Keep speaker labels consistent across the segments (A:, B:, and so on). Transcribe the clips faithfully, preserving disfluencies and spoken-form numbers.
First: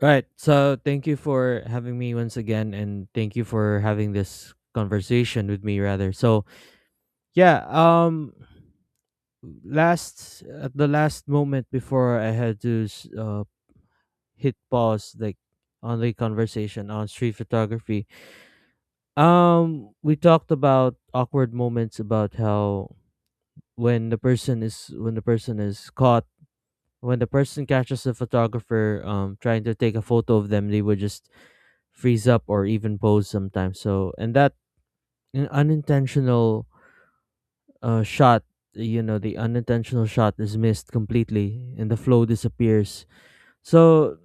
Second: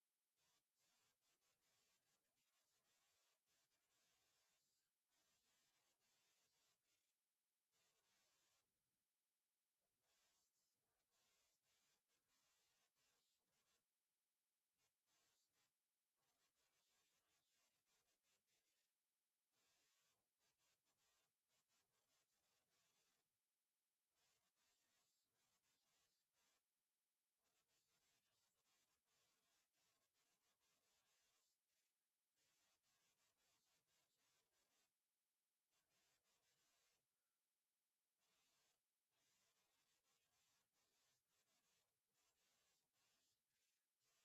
A: Right. So thank you for having me once again and thank you for having this conversation with me rather. So yeah, um last at the last moment before I had to s- uh hit pause like on the conversation on street photography. Um we talked about awkward moments, about how when the person is when the person is caught when the person catches the photographer um trying to take a photo of them. They would just freeze up or even pose sometimes. So, and that an unintentional uh, shot, you know, the unintentional shot is missed completely and the flow disappears. So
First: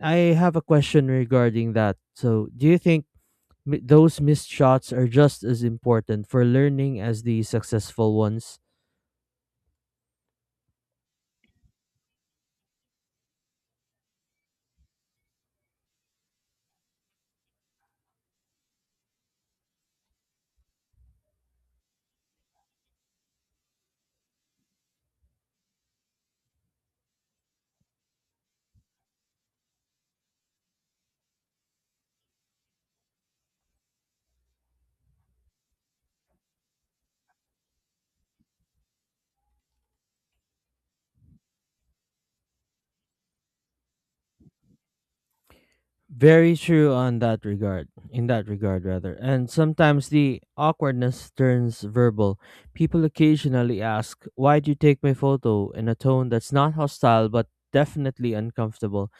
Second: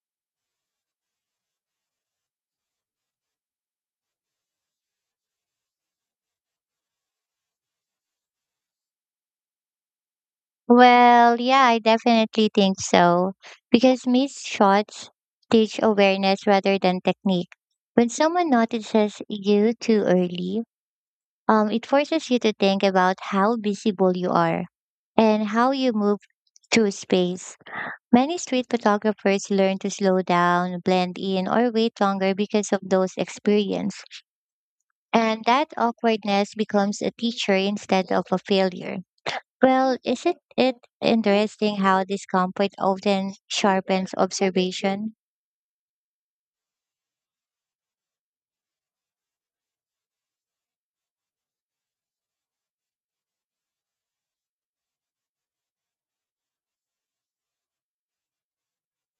A: I have a question regarding that. So do you think mi- those missed shots are just as important for learning as the successful ones?
B: Well, yeah, I definitely think so. Because missed shots teach awareness rather than technique. When someone notices you too early, um, it forces you to think about how visible you are and how you move through space. Many street photographers learn to slow down, blend in, or wait longer because of those experience. And that awkwardness becomes a teacher instead of a failure. Well, isn't it interesting how discomfort often sharpens observation?
A: Very true on that regard, in that regard rather. And sometimes the awkwardness turns verbal. People occasionally ask, "Why do you take my photo?" in a tone that's not hostile but definitely uncomfortable.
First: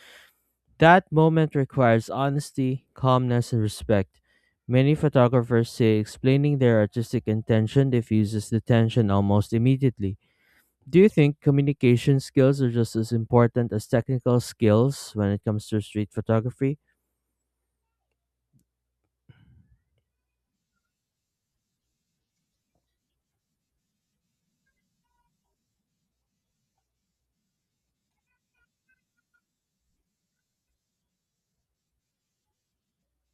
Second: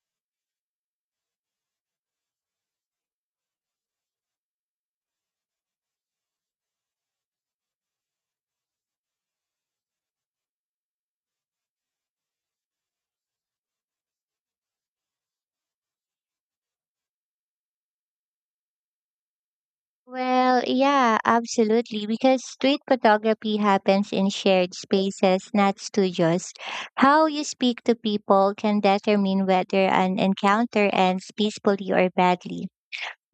A: That moment requires honesty, calmness, and respect. Many photographers say explaining their artistic intention diffuses the tension almost immediately. Do you think communication skills are just as important as technical skills when it comes to street photography?
B: Well, yeah, absolutely, because street photography happens in shared spaces, not studios. How you speak to people can determine whether an encounter ends peacefully or badly.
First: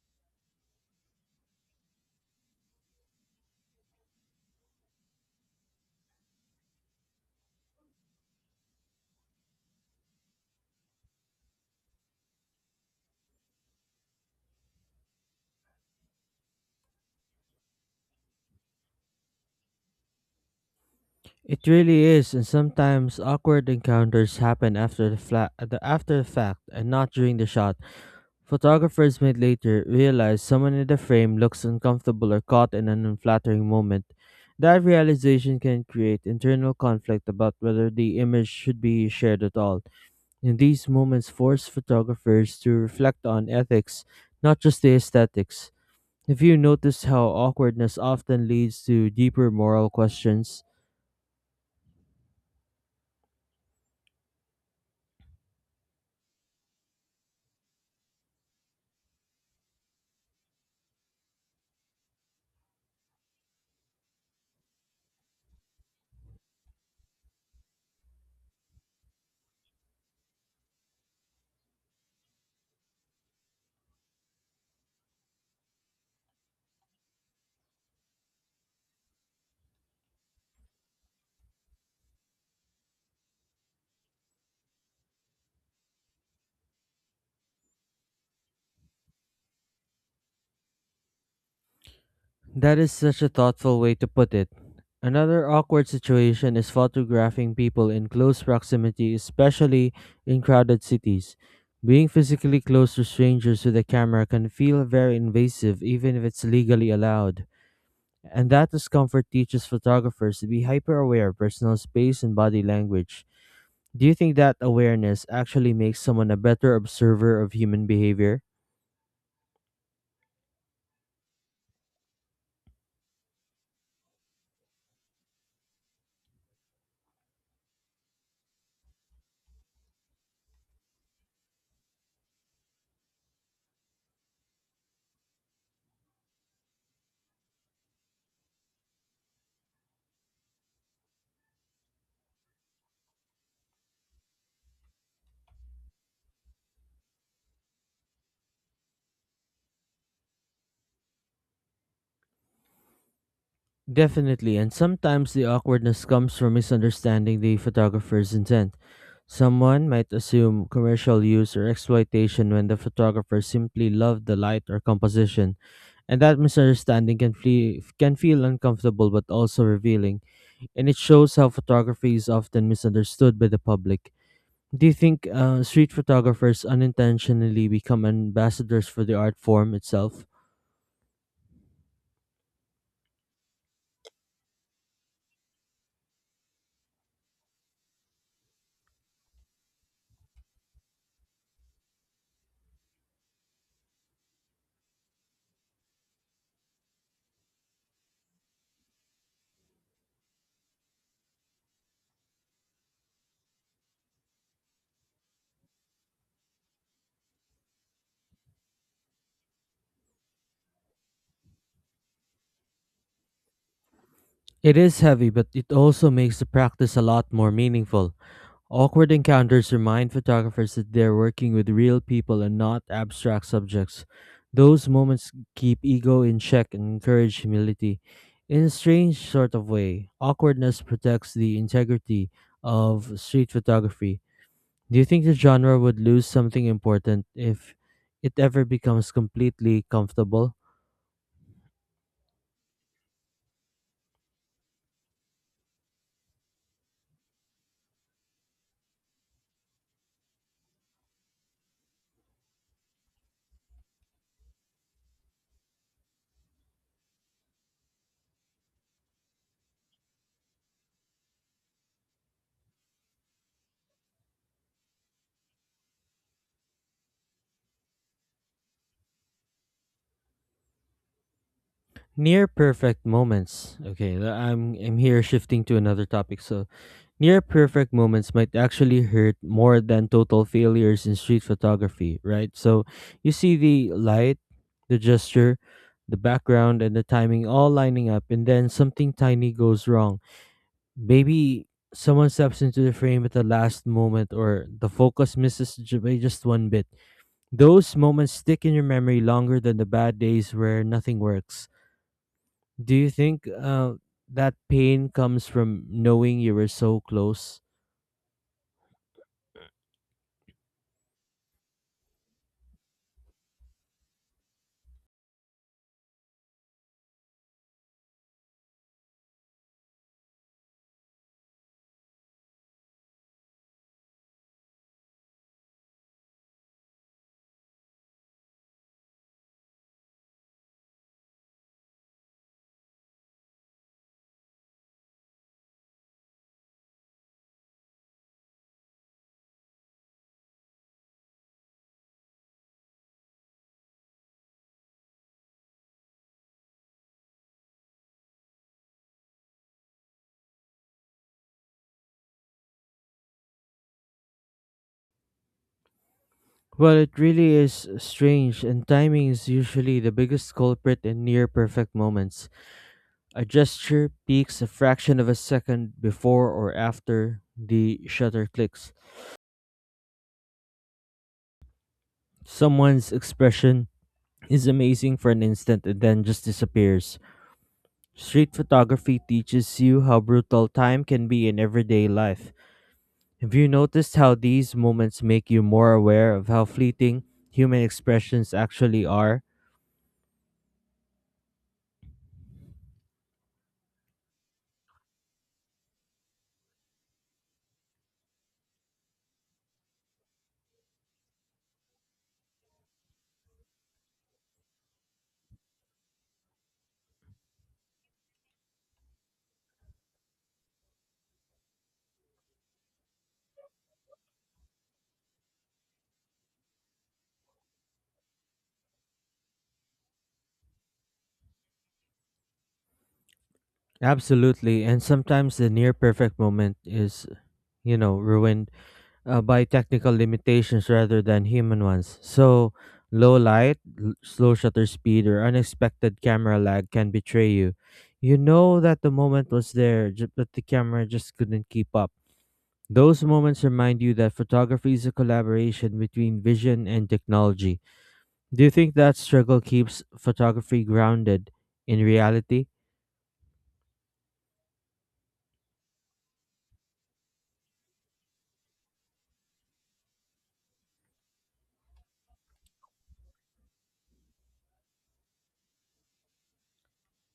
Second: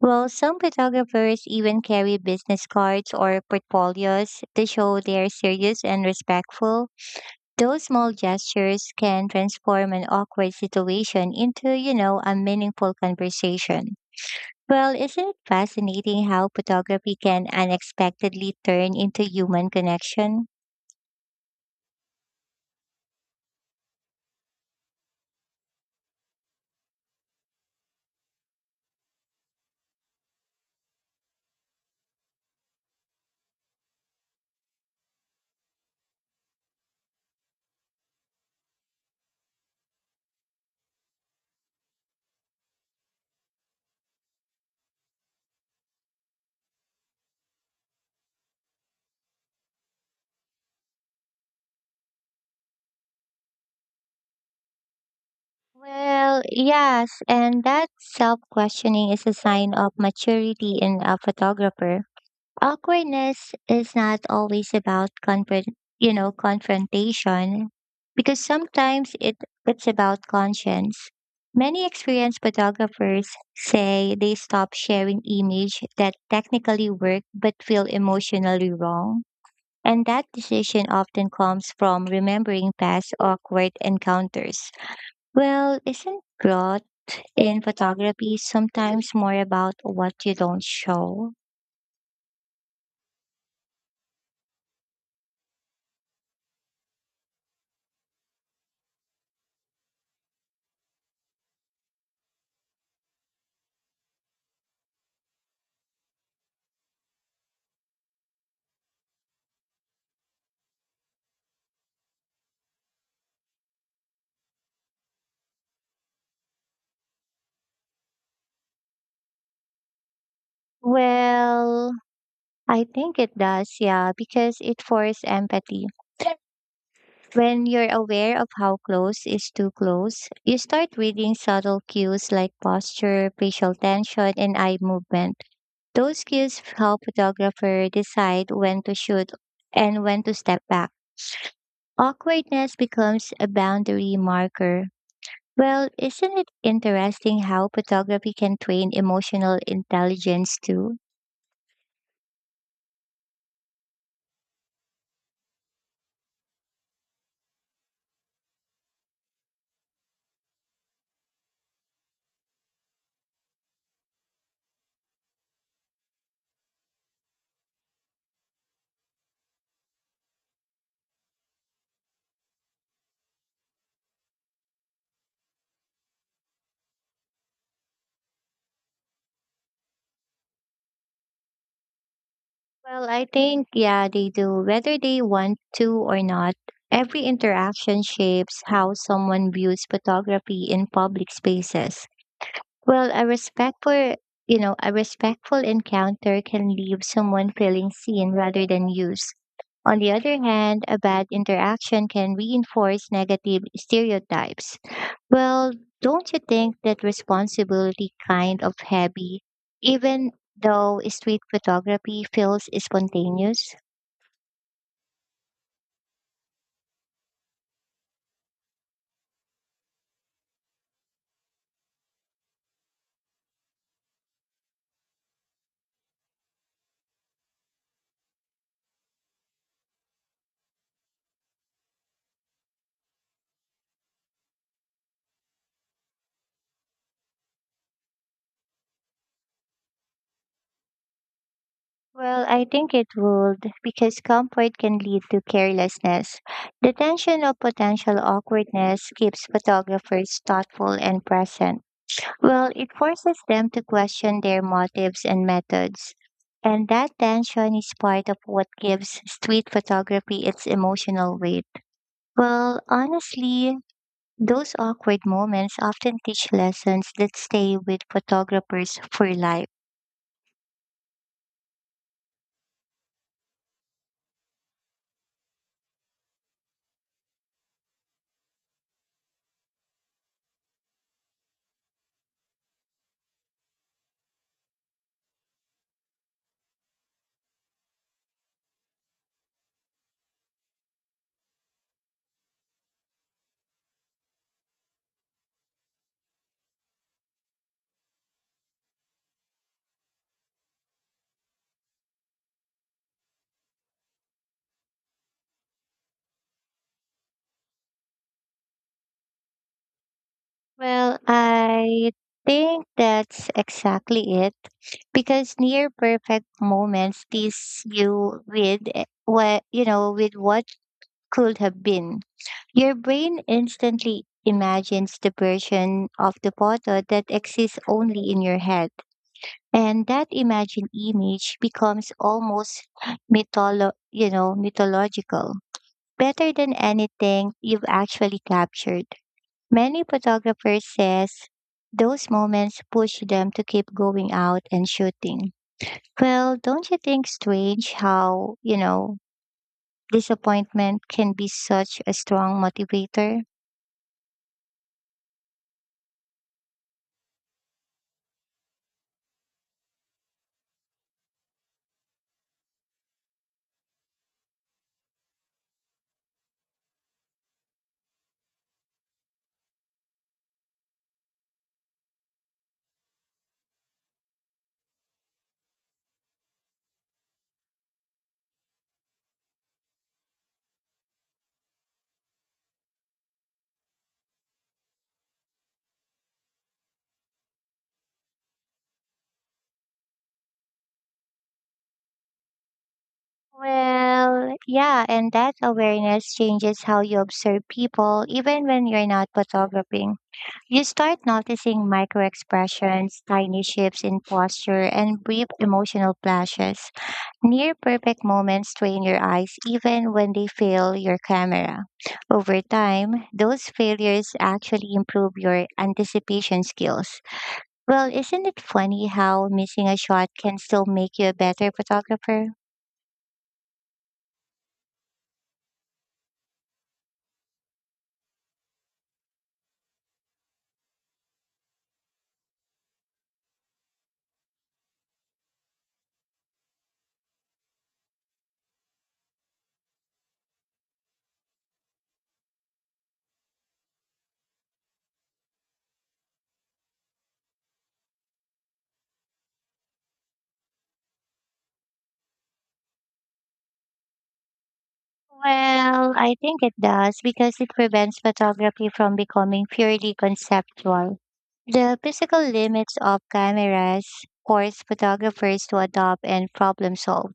B: Well, some photographers even carry business cards or portfolios to show they are serious and respectful. Those small gestures can transform an awkward situation into, you know, a meaningful conversation. Well, isn't it fascinating how photography can unexpectedly turn into human connection?
A: It really is, and sometimes awkward encounters happen after the, fla- the after the fact and not during the shot. Photographers may later realize someone in the frame looks uncomfortable or caught in an unflattering moment. That realization can create internal conflict about whether the image should be shared at all. And these moments force photographers to reflect on ethics, not just the aesthetics. Have you noticed how awkwardness often leads to deeper moral questions?
B: Well, yes, and that self questioning is a sign of maturity in a photographer. Awkwardness is not always about confront, you know, confrontation, because sometimes it, it's about conscience. Many experienced photographers say they stop sharing image that technically work but feel emotionally wrong. And that decision often comes from remembering past awkward encounters. Well, isn't growth in photography sometimes more about what you don't show?
A: That is such a thoughtful way to put it. Another awkward situation is photographing people in close proximity, especially in crowded cities. Being physically close to strangers with a camera can feel very invasive, even if it's legally allowed. And that discomfort teaches photographers to be hyper aware of personal space and body language. Do you think that awareness actually makes someone a better observer of human behavior?
B: Well, I think it does, yeah, because it forces empathy. When you're aware of how close is too close, you start reading subtle cues like posture, facial tension, and eye movement. Those cues help photographer decide when to shoot and when to step back. Awkwardness becomes a boundary marker. Well, isn't it interesting how photography can train emotional intelligence too?
A: Definitely, and sometimes the awkwardness comes from misunderstanding the photographer's intent. Someone might assume commercial use or exploitation when the photographer simply loved the light or composition, and that misunderstanding can, flee, can feel uncomfortable but also revealing, and it shows how photography is often misunderstood by the public. Do you think uh, street photographers unintentionally become ambassadors for the art form itself?
B: Well, I think, yeah, they do, whether they want to or not. Every interaction shapes how someone views photography in public spaces. Well, a respectful, you know, a respectful encounter can leave someone feeling seen rather than used. On the other hand, a bad interaction can reinforce negative stereotypes. Well, don't you think that responsibility kind of heavy, even though street photography feels spontaneous?
A: It is heavy, but it also makes the practice a lot more meaningful. Awkward encounters remind photographers that they're working with real people and not abstract subjects. Those moments keep ego in check and encourage humility. In a strange sort of way, awkwardness protects the integrity of street photography. Do you think the genre would lose something important if it ever becomes completely comfortable?
B: Well, I think it would, because comfort can lead to carelessness. The tension of potential awkwardness keeps photographers thoughtful and present. Well, it forces them to question their motives and methods. And that tension is part of what gives street photography its emotional weight. Well, honestly, those awkward moments often teach lessons that stay with photographers for life.
A: Near perfect moments. Okay, th- I'm I'm here shifting to another topic. So near perfect moments might actually hurt more than total failures in street photography, right? So you see the light, the gesture, the background, and the timing all lining up, and then something tiny goes wrong. Maybe someone steps into the frame at the last moment, or the focus misses ju- by just one bit. Those moments stick in your memory longer than the bad days where nothing works. Do you think uh, that pain comes from knowing you were so close?
B: Well, I think that's exactly it because near perfect moments tease you with eh, what, you know, with what could have been. Your brain instantly imagines the version of the photo that exists only in your head. And that imagined image becomes almost mytholo- you know, mythological, better than anything you've actually captured. Many photographers says those moments push them to keep going out and shooting. Well, don't you think strange how, you know, disappointment can be such a strong motivator?
A: Well, it really is strange, and timing is usually the biggest culprit in near perfect moments. A gesture peaks a fraction of a second before or after the shutter clicks. Someone's expression is amazing for an instant and then just disappears. Street photography teaches you how brutal time can be in everyday life. Have you noticed how these moments make you more aware of how fleeting human expressions actually are?
B: Well, yeah, and that awareness changes how you observe people even when you're not photographing. You start noticing micro expressions, tiny shifts in posture, and brief emotional flashes. Near perfect moments train your eyes even when they fail your camera. Over time, those failures actually improve your anticipation skills. Well, isn't it funny how missing a shot can still make you a better photographer?
A: Absolutely, and sometimes the near perfect moment is, you know, ruined uh, by technical limitations rather than human ones. So, low light, l- slow shutter speed, or unexpected camera lag can betray you. You know that the moment was there, ju- but the camera just couldn't keep up. Those moments remind you that photography is a collaboration between vision and technology. Do you think that struggle keeps photography grounded in reality?
B: Well, I think it does because it prevents photography from becoming purely conceptual. The physical limits of cameras force photographers to adopt and problem solve.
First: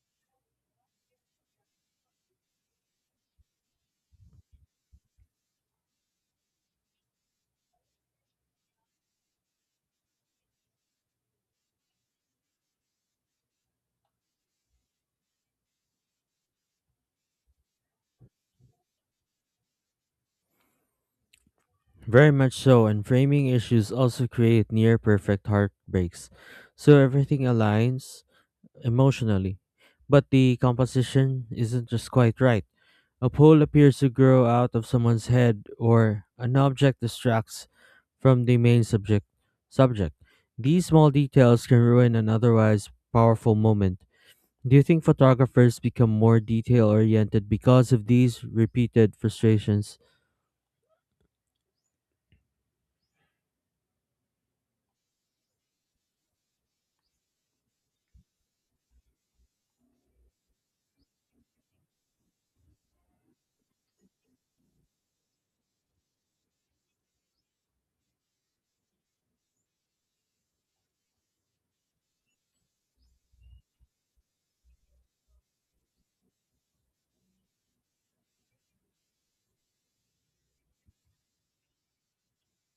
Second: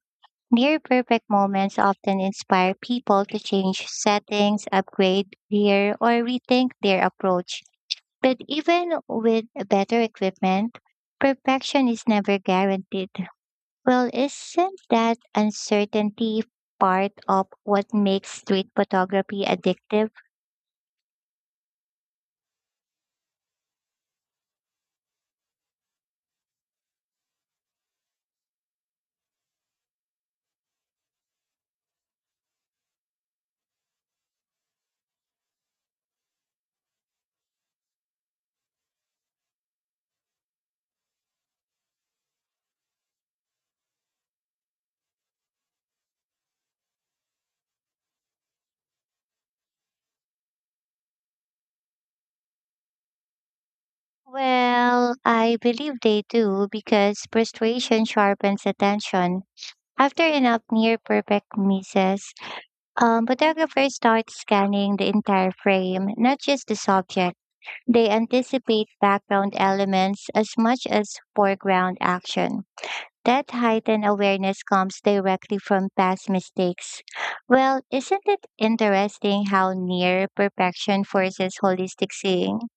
B: Near perfect moments often inspire people to change settings, upgrade gear, or rethink their approach. But even with better equipment, perfection is never guaranteed. Well, isn't that uncertainty part of what makes street photography addictive?
A: Very much so, and framing issues also create near perfect heartbreaks. So everything aligns emotionally, but the composition isn't just quite right. A pole appears to grow out of someone's head, or an object distracts from the main subject. Subject. These small details can ruin an otherwise powerful moment. Do you think photographers become more detail oriented because of these repeated frustrations?
B: Well, I believe they do because frustration sharpens attention. After enough near perfect misses, Um, photographers start scanning the entire frame, not just the subject. They anticipate background elements as much as foreground action. That heightened awareness comes directly from past mistakes. Well, isn't it interesting how near perfection forces holistic seeing?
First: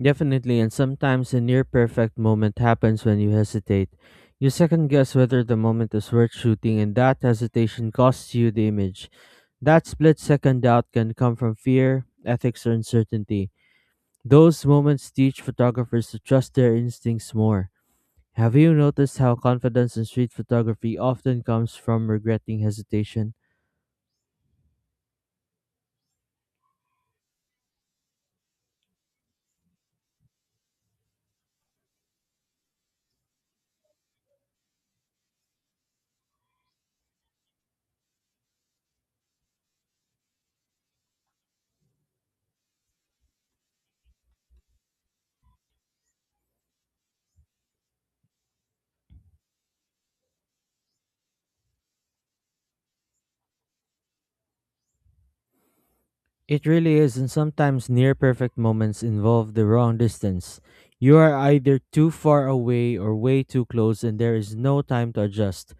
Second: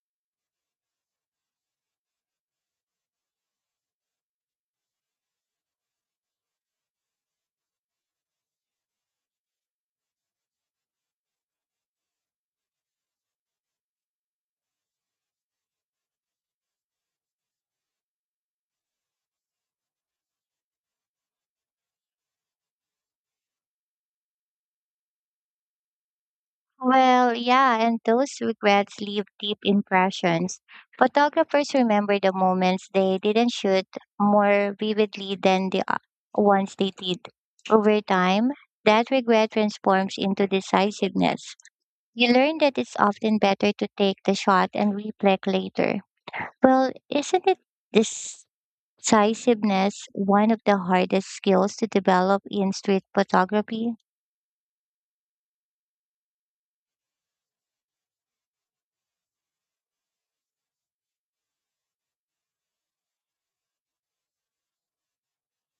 A: Definitely, and sometimes a near perfect moment happens when you hesitate. You second guess whether the moment is worth shooting, and that hesitation costs you the image. That split second doubt can come from fear, ethics, or uncertainty. Those moments teach photographers to trust their instincts more. Have you noticed how confidence in street photography often comes from regretting hesitation?
B: Well, yeah, and those regrets leave deep impressions. Photographers remember the moments they didn't shoot more vividly than the uh, ones they did. Over time, that regret transforms into decisiveness. You learn that it's often better to take the shot and reflect later. Well, isn't it decisiveness one of the hardest skills to develop in street photography?
A: It really is, and sometimes near perfect moments involve the wrong distance. You are either too far away or way too close, and there is no time to adjust.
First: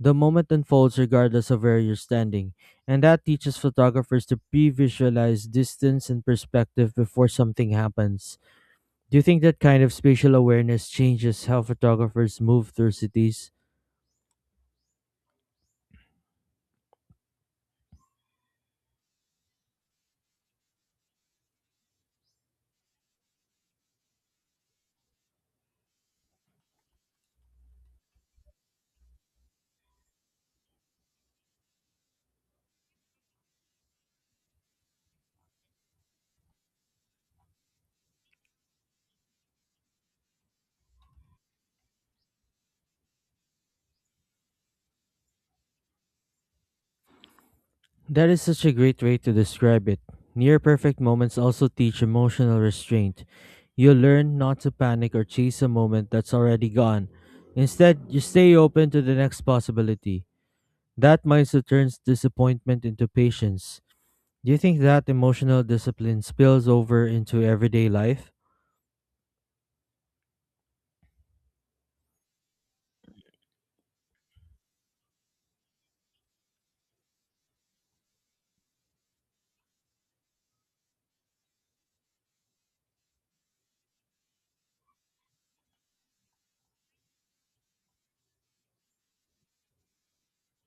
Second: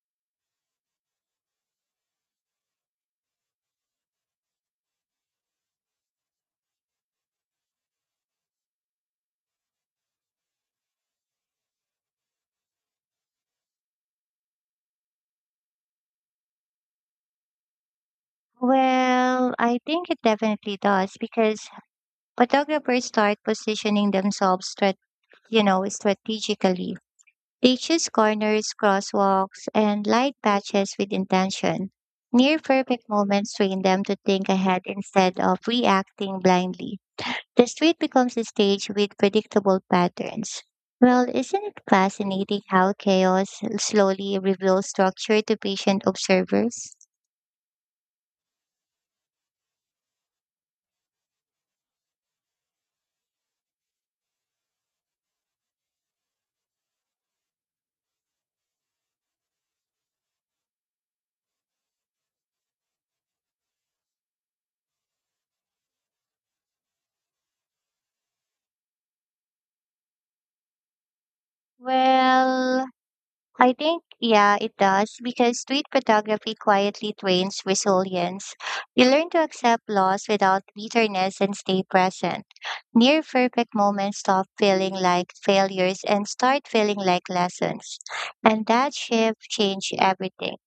A: The moment unfolds regardless of where you're standing, and that teaches photographers to pre visualize distance and perspective before something happens. Do you think that kind of spatial awareness changes how photographers move through cities?
B: Well, I think it definitely does because photographers start positioning themselves strat- you know, strategically. They choose corners, crosswalks, and light patches with intention. Near perfect moments train them to think ahead instead of reacting blindly. The street becomes a stage with predictable patterns. Well, isn't it fascinating how chaos slowly reveals structure to patient observers?
A: That is such a great way to describe it. Near perfect moments also teach emotional restraint. You learn not to panic or chase a moment that's already gone. Instead, you stay open to the next possibility. That mindset turns disappointment into patience. Do you think that emotional discipline spills over into everyday life?
B: Well, I think, yeah, it does because street photography quietly trains resilience. You learn to accept loss without bitterness and stay present. Near perfect moments stop feeling like failures and start feeling like lessons. And that shift changed everything.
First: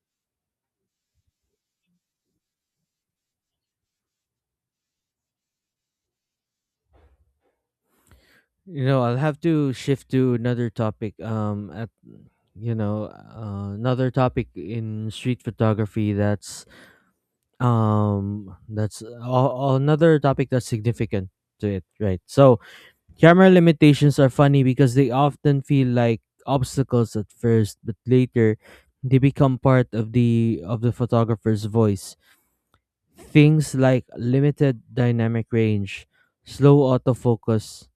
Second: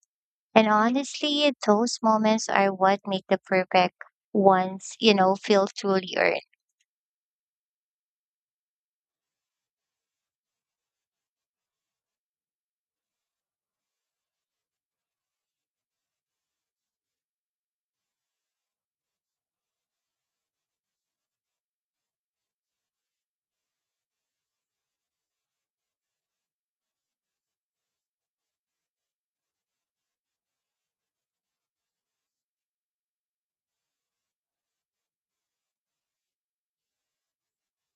B: And honestly, those moments are what make the perfect ones, you know, feel truly earned.
A: You know, I'll have to shift to another topic. Um, at you know, uh, another topic in street photography that's um that's a- another topic that's significant to it, right? So camera limitations are funny because they often feel like obstacles at first, but later they become part of the of the photographer's voice. Things like limited dynamic range, slow autofocus,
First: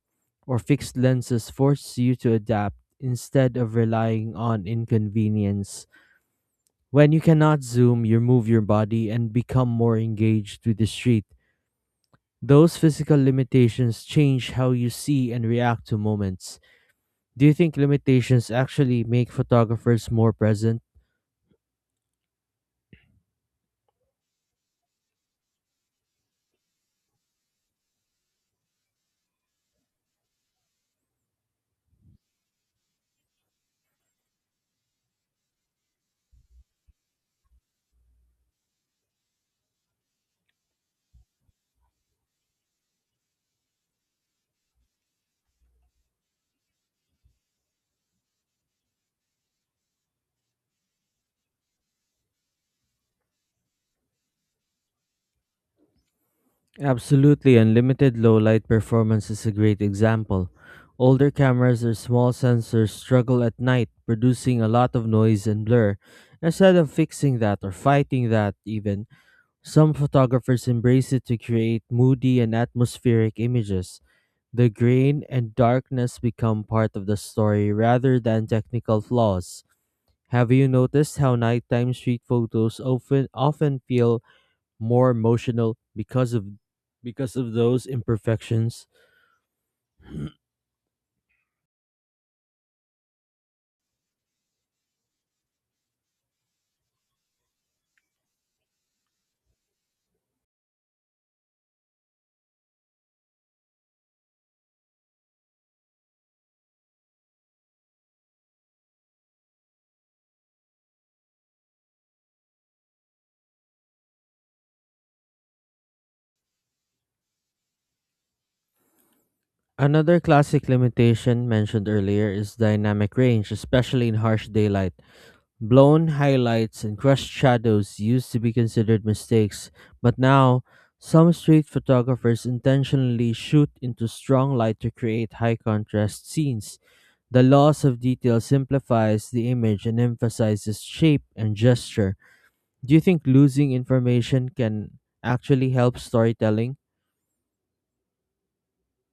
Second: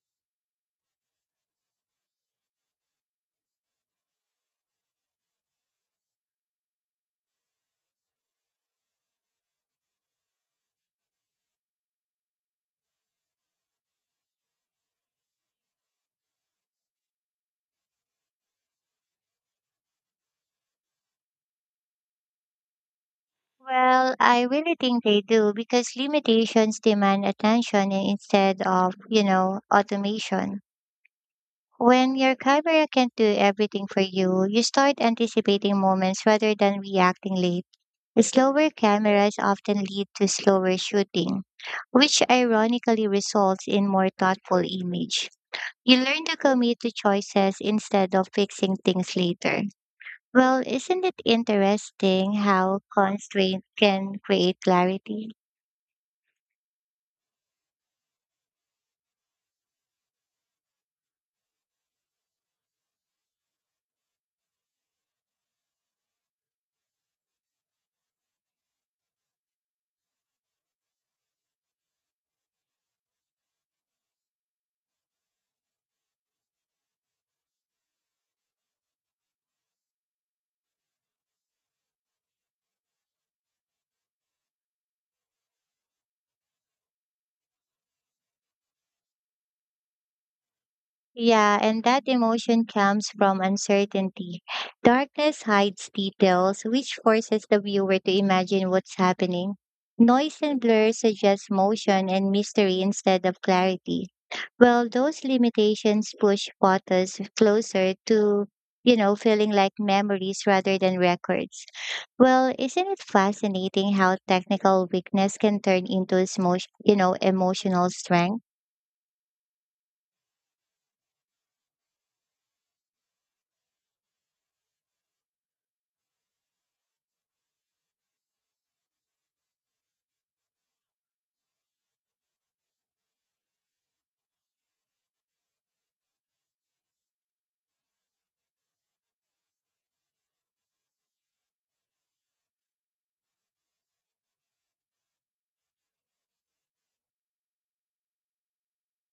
A: or fixed lenses force you to adapt instead of relying on inconvenience. When you cannot zoom, you move your body and become more engaged with the street. Those physical limitations change how you see and react to moments. Do you think limitations actually make photographers more present?
B: Well, I really think they do because limitations demand attention i- instead of, you know, automation. When your camera can't do everything for you, you start anticipating moments rather than reacting late. Slower cameras often lead to slower shooting, which ironically results in more thoughtful image. You learn to commit to choices instead of fixing things later. Well, isn't it interesting how constraint can create clarity?
A: Absolutely, unlimited low light performance is a great example. Older cameras or small sensors struggle at night, producing a lot of noise and blur. Instead of fixing that or fighting that, even, some photographers embrace it to create moody and atmospheric images. The grain and darkness become part of the story rather than technical flaws. Have you noticed how nighttime street photos often often feel more emotional because of because of those imperfections?
B: Yeah, and that emotion comes from uncertainty. Darkness hides details, which forces the viewer to imagine what's happening. Noise and blur suggest motion and mystery instead of clarity. Well, those limitations push photos closer to, you know, feeling like memories rather than records. Well, isn't it fascinating how technical weakness can turn into, emo- you know, emotional strength?
A: Another classic limitation mentioned earlier is dynamic range, especially in harsh daylight. Blown highlights and crushed shadows used to be considered mistakes, but now some street photographers intentionally shoot into strong light to create high contrast scenes. The loss of detail simplifies the image and emphasizes shape and gesture. Do you think losing information can actually help storytelling?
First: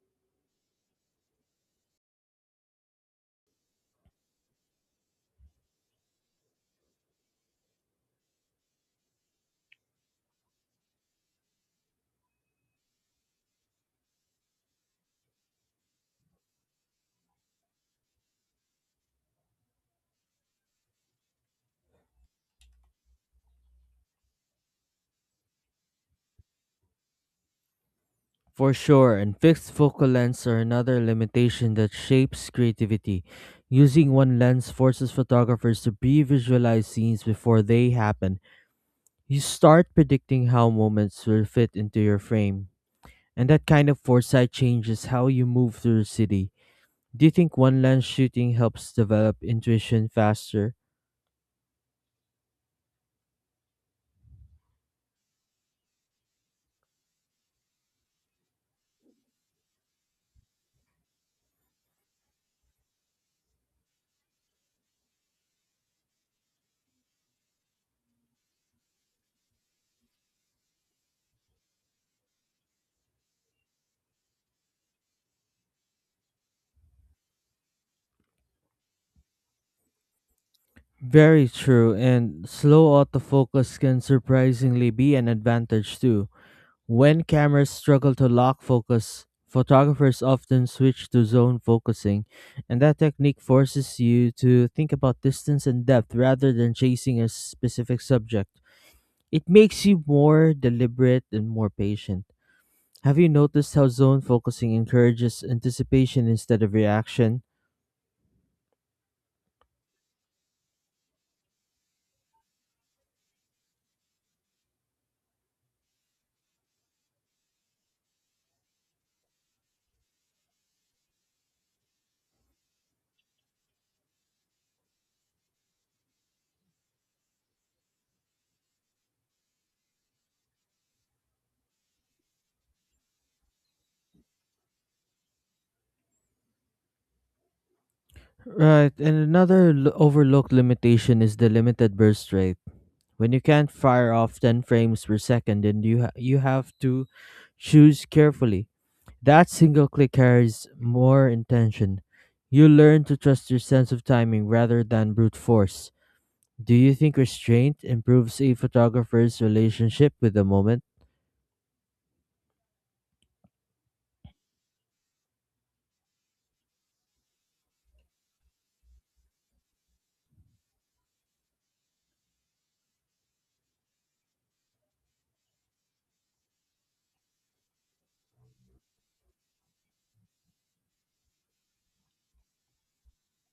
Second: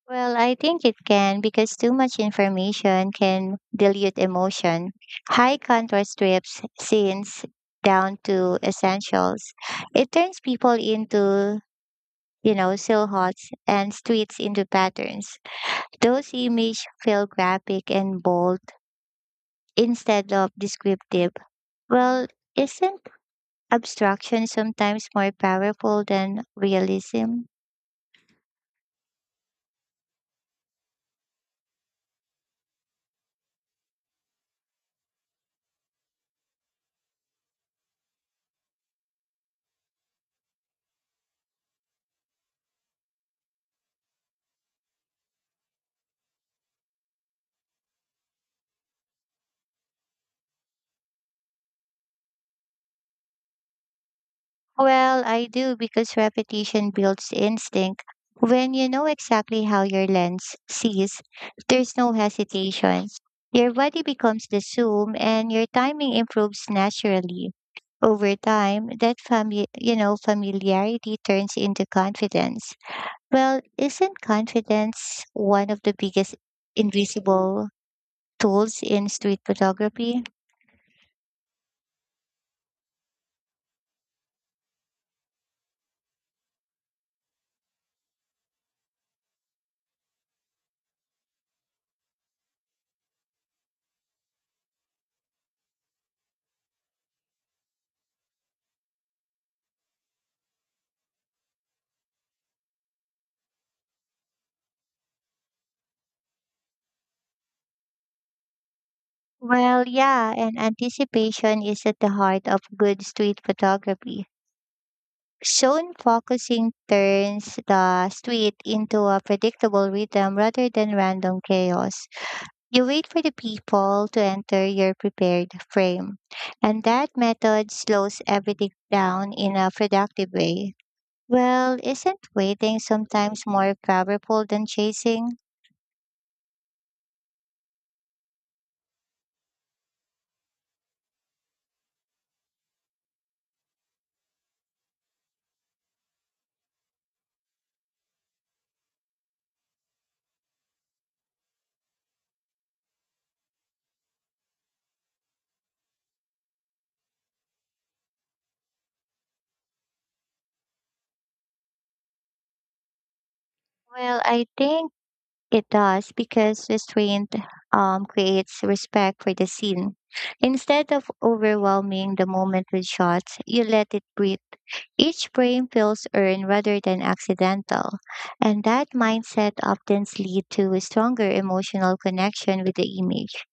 B: Well, I think it can because too much information can dilute emotion. High contrast strips scenes down to essentials. It turns people into, you know, silhouettes and streets into patterns. Those images feel graphic and bold instead of descriptive. Well, isn't abstraction sometimes more powerful than realism?
A: For sure, and fixed focal lengths are another limitation that shapes creativity. Using one lens forces photographers to pre visualize scenes before they happen. You start predicting how moments will fit into your frame. And that kind of foresight changes how you move through the city. Do you think one lens shooting helps develop intuition faster?
B: Well, I do because repetition builds instinct. When you know exactly how your lens sees, there's no hesitation. Your body becomes the zoom and your timing improves naturally. Over time, that fami- you know, familiarity turns into confidence. Well, isn't confidence one of the biggest invisible tools in street photography?
A: Very true, and slow autofocus can surprisingly be an advantage too. When cameras struggle to lock focus, photographers often switch to zone focusing, and that technique forces you to think about distance and depth rather than chasing a specific subject. It makes you more deliberate and more patient. Have you noticed how zone focusing encourages anticipation instead of reaction?
B: Well, yeah, and anticipation is at the heart of good street photography. Zone focusing turns the street into a predictable rhythm rather than random chaos. You wait for the people to enter your prepared frame, and that method slows everything down in a productive way. Well, isn't waiting sometimes more powerful than chasing?
A: Right, and another l- overlooked limitation is the limited burst rate. When you can't fire off ten frames per second, then you ha- you have to choose carefully. That single click carries more intention. You learn to trust your sense of timing rather than brute force. Do you think restraint improves a photographer's relationship with the moment?
B: Well, I think it does because restraint um, creates respect for the scene. Instead of overwhelming the moment with shots, you let it breathe. Each brain feels earned rather than accidental, and that mindset often leads to a stronger emotional connection with the image.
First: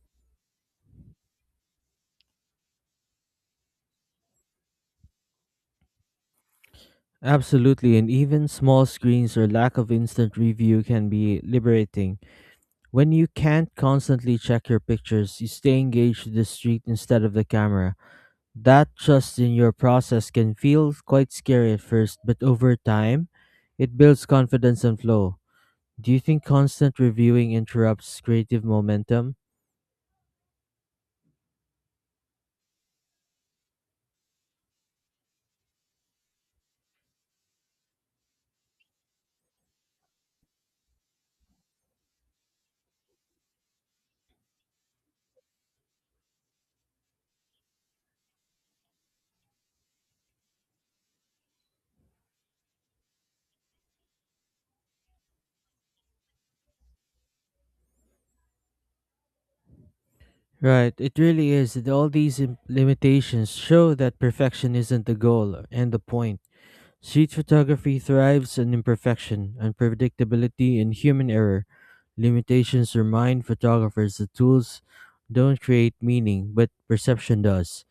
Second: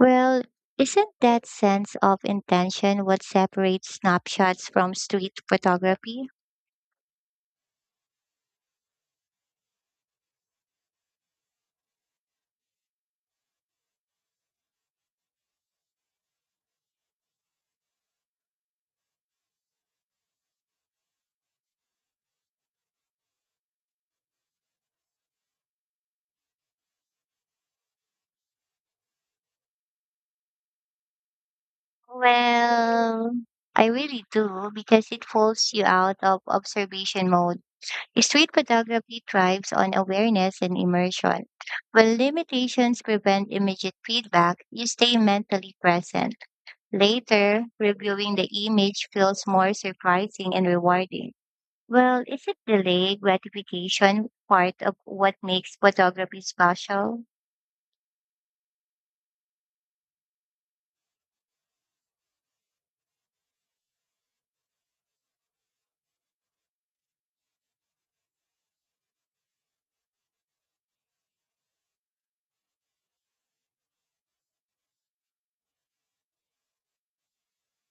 B: Well, isn't that sense of intention what separates snapshots from street photography?
A: Absolutely, and even small screens or lack of instant review can be liberating. When you can't constantly check your pictures, you stay engaged with the street instead of the camera. That trust in your process can feel quite scary at first, but over time, it builds confidence and flow. Do you think constant reviewing interrupts creative momentum?
B: Well, I really do because it pulls you out of observation mode. Street photography thrives on awareness and immersion. When limitations prevent immediate feedback, you stay mentally present. Later, reviewing the image feels more surprising and rewarding. Well, is it delayed gratification part of what makes photography special?
A: Right, it really is. And all these im- limitations show that perfection isn't the goal and the point. Street photography thrives on imperfection, unpredictability, and human error. Limitations remind photographers that tools don't create meaning, but perception does.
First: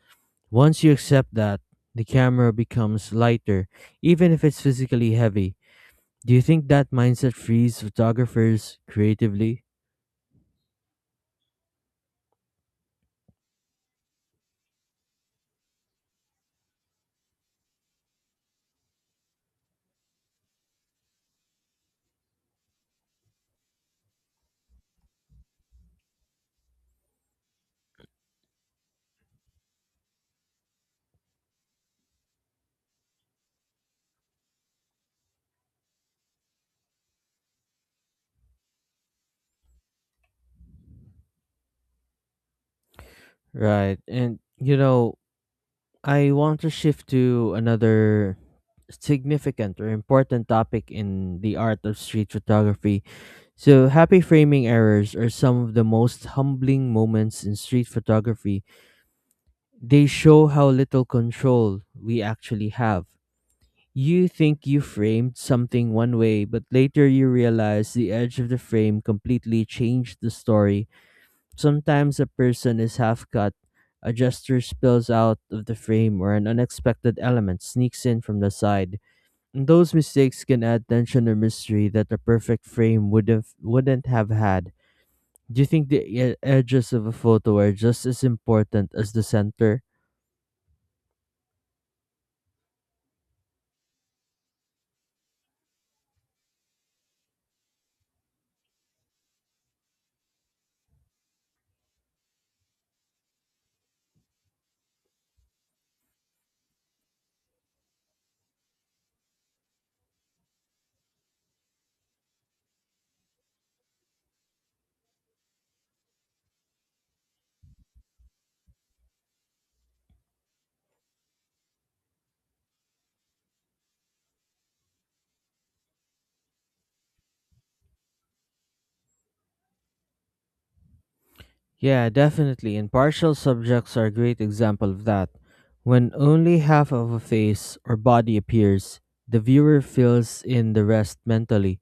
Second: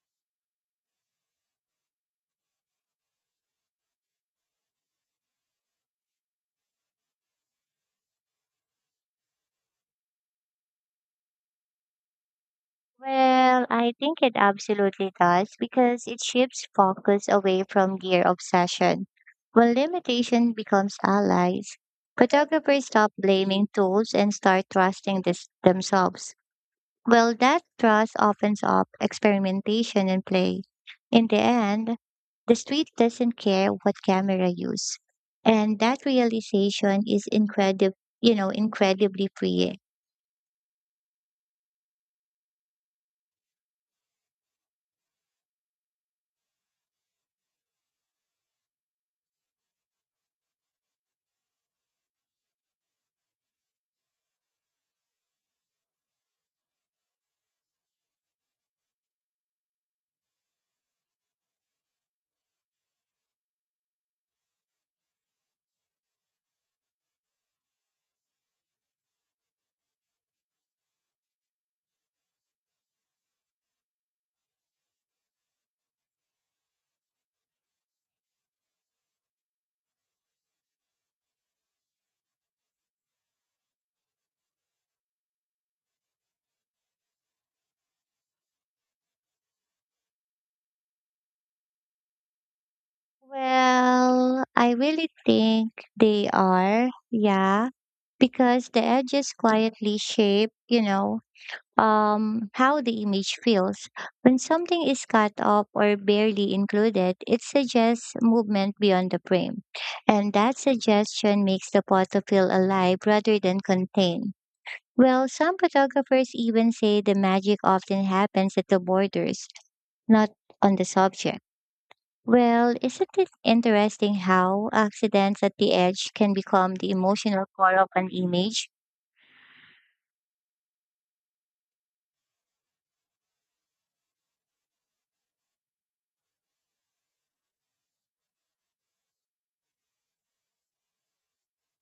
A: Once you accept that, the camera becomes lighter, even if it's physically heavy. Do you think that mindset frees photographers creatively?
B: Well, I think it absolutely does because it shifts focus away from their obsession. When limitation becomes allies, photographers stop blaming tools and start trusting this themselves. Well, that trust opens up experimentation and play. In the end, the street doesn't care what camera use. And that realization is incredible, you know, incredibly freeing.
A: Right. And, you know, I want to shift to another significant or important topic in the art of street photography. So, happy framing errors are some of the most humbling moments in street photography. They show how little control we actually have. You think you framed something one way, but later you realize the edge of the frame completely changed the story. Sometimes a person is half cut, a gesture spills out of the frame, or an unexpected element sneaks in from the side. And those mistakes can add tension or mystery that a perfect frame would have wouldn't have had. Do you think the e- edges of a photo are just as important as the center?
B: Well, I really think they are, yeah, because the edges quietly shape, you know, um, how the image feels. When something is cut off or barely included, it suggests movement beyond the frame. And that suggestion makes the photo feel alive rather than contained. Well, some photographers even say the magic often happens at the borders, not on the subject. Well, isn't it interesting how accidents at the edge can become the emotional core of an image?
A: Yeah, definitely. And partial subjects are a great example of that. When only half of a face or body appears, the viewer fills in the rest mentally.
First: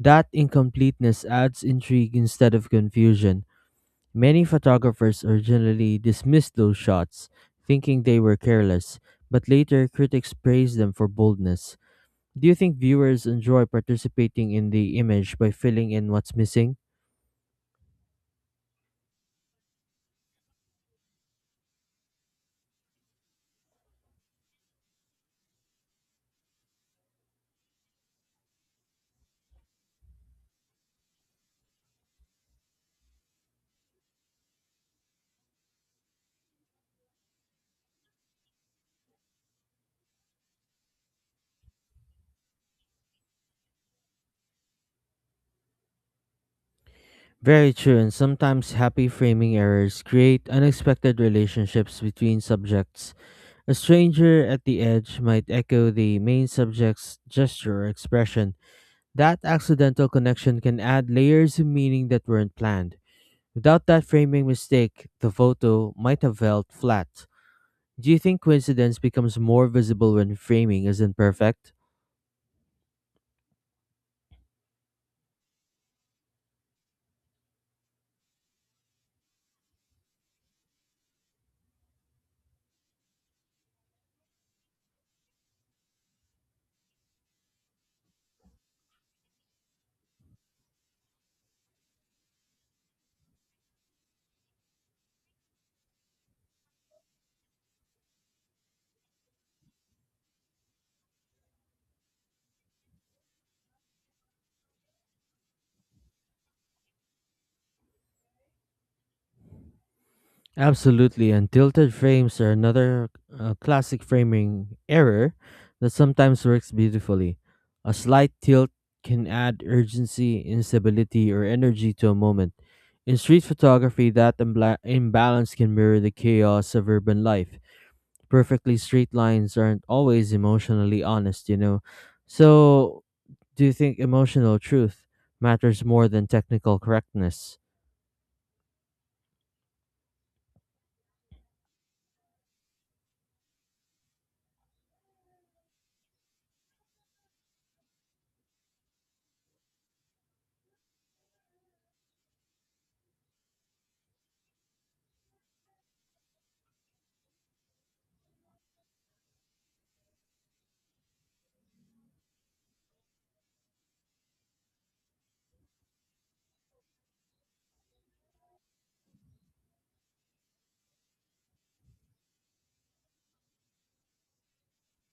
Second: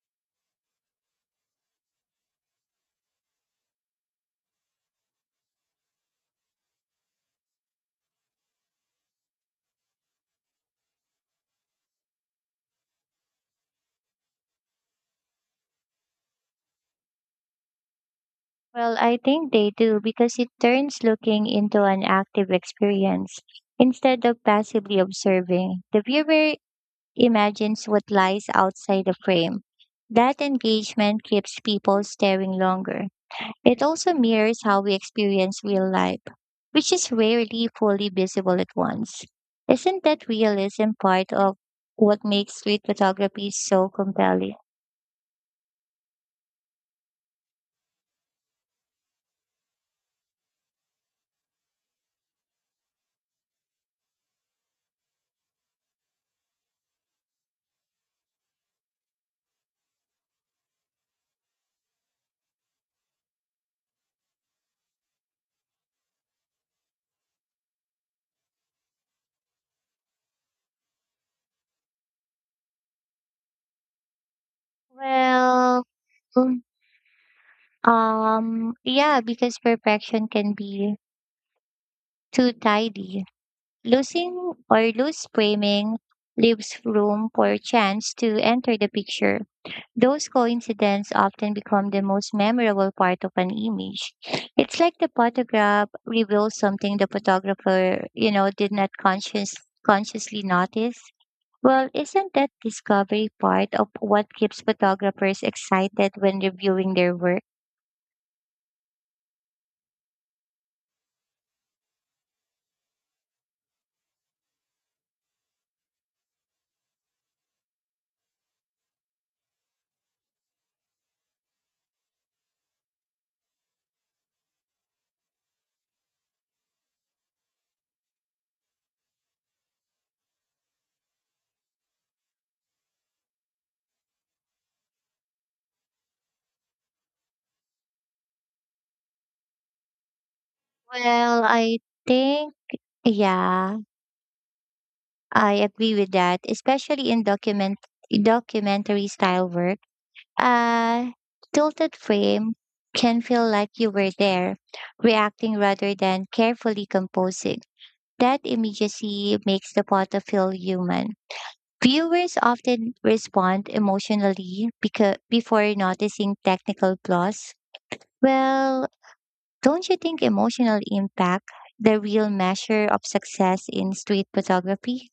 A: That incompleteness adds intrigue instead of confusion. Many photographers originally dismissed those shots, thinking they were careless, but later critics praised them for boldness. Do you think viewers enjoy participating in the image by filling in what's missing?
B: Well, I think they do because it turns looking into an active experience instead of passively observing. The viewer imagines what lies outside the frame. That engagement keeps people staring longer. It also mirrors how we experience real life, which is rarely fully visible at once. Isn't that realism part of what makes street photography so compelling?
A: Very true, and sometimes happy framing errors create unexpected relationships between subjects. A stranger at the edge might echo the main subject's gesture or expression. That accidental connection can add layers of meaning that weren't planned. Without that framing mistake, the photo might have felt flat. Do you think coincidence becomes more visible when framing isn't perfect?
B: Well, Um, yeah, because perfection can be too tidy. Losing or loose framing leaves room for chance to enter the picture. Those coincidences often become the most memorable part of an image. It's like the photograph reveals something the photographer, you know, did not conscious consciously notice. Well, isn't that discovery part of what keeps photographers excited when reviewing their work?
A: Absolutely, and tilted frames are another uh, classic framing error that sometimes works beautifully. A slight tilt can add urgency, instability, or energy to a moment. In street photography, that imbla- imbalance can mirror the chaos of urban life. Perfectly straight lines aren't always emotionally honest, you know. So, do you think emotional truth matters more than technical correctness?
B: Well, I think yeah, I agree with that, especially in document documentary style work. A tilted frame can feel like you were there, reacting rather than carefully composing. That immediacy makes the photo feel human. Viewers often respond emotionally because before noticing technical flaws. Well, don't you think emotional impact the real measure of success in street photography?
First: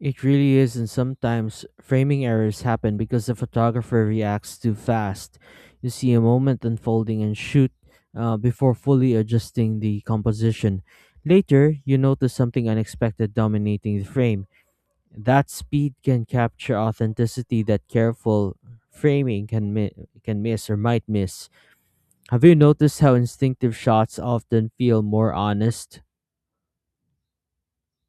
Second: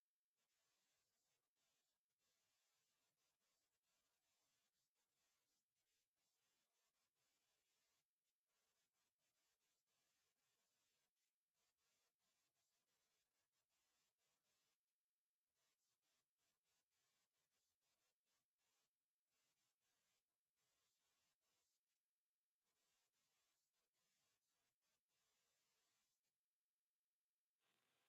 A: It really is, and sometimes framing errors happen because the photographer reacts too fast. You see a moment unfolding and shoot uh, before fully adjusting the composition. Later, you notice something unexpected dominating the frame. That speed can capture authenticity that careful framing can mi- can miss or might miss. Have you noticed how instinctive shots often feel more honest?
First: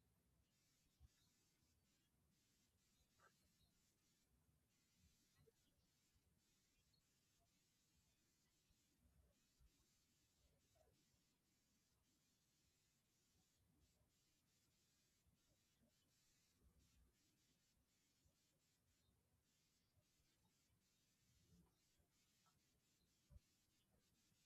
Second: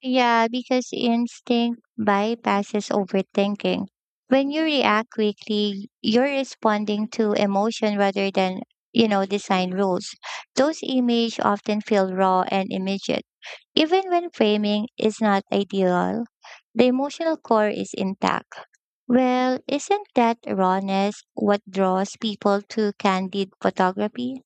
B: Yeah, because instinct bypasses overthinking. When you react quickly, you're responding to emotion rather than, you know, design rules. Those images often feel raw and immediate. Even when framing is not ideal, the emotional core is intact. Well, isn't that rawness what draws people to candid photography?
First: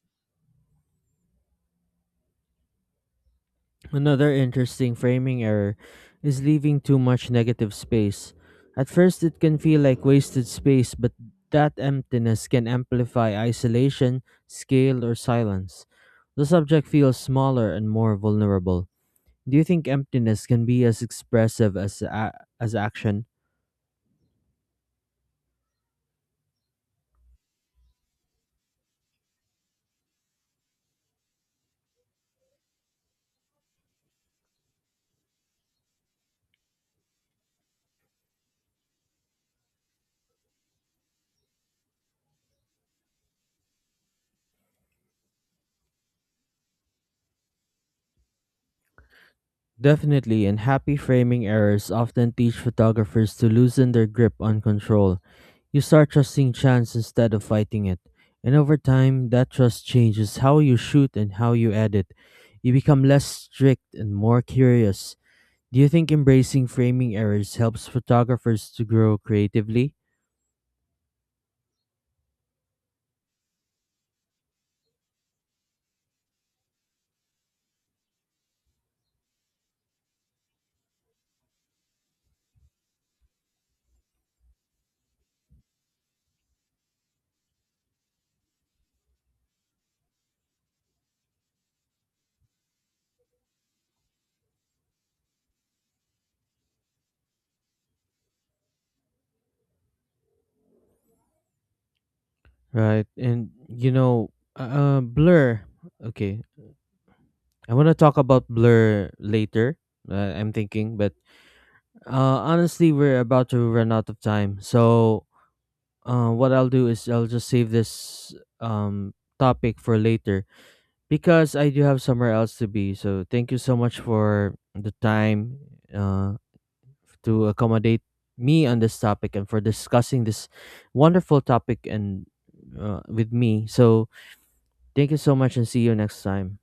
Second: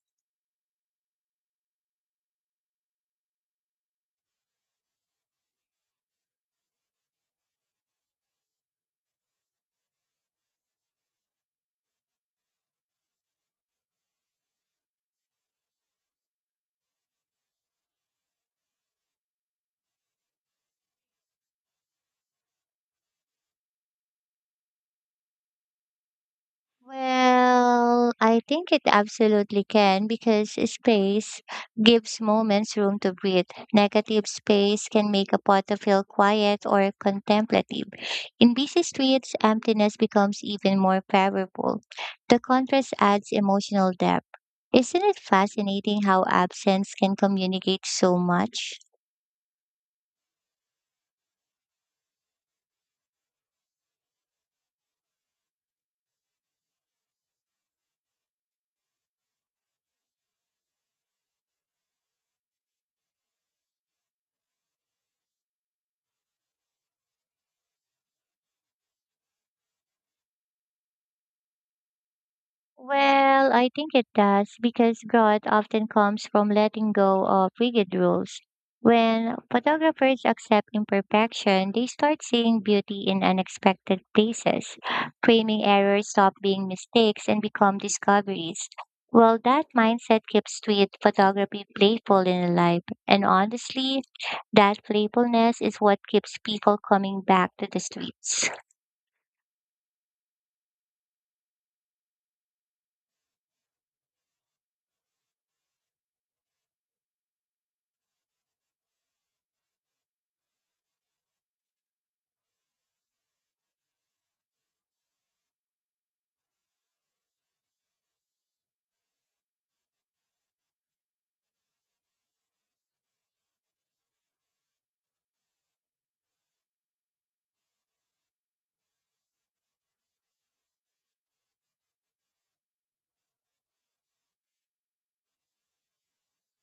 A: Another interesting framing error is leaving too much negative space. At first, it can feel like wasted space, but that emptiness can amplify isolation, scale, or silence. The subject feels smaller and more vulnerable. Do you think emptiness can be as expressive as a- as action?
B: Well, I think it absolutely can because space gives moments room to breathe. Negative space can make a photo feel quiet or contemplative. In busy streets, emptiness becomes even more powerful. The contrast adds emotional depth. Isn't it fascinating how absence can communicate so much?
A: Definitely, and happy framing errors often teach photographers to loosen their grip on control. You start trusting chance instead of fighting it. And over time, that trust changes how you shoot and how you edit. You become less strict and more curious. Do you think embracing framing errors helps photographers to grow creatively?
B: Well, I think it does because growth often comes from letting go of rigid rules. When photographers accept imperfection, they start seeing beauty in unexpected places. Framing errors stop being mistakes and become discoveries. Well, that mindset keeps street photography playful and alive. And honestly, that playfulness is what keeps people coming back to the streets.
A: Right, and you know, uh, uh, Blur. Okay, I want to talk about Blur later. Uh, I'm thinking, but Uh, honestly, we're about to run out of time. So, uh, what I'll do is I'll just save this um topic for later because I do have somewhere else to be. So, thank you so much for the time uh to accommodate me on this topic and for discussing this wonderful topic and uh, with me. So, thank you so much and see you next time.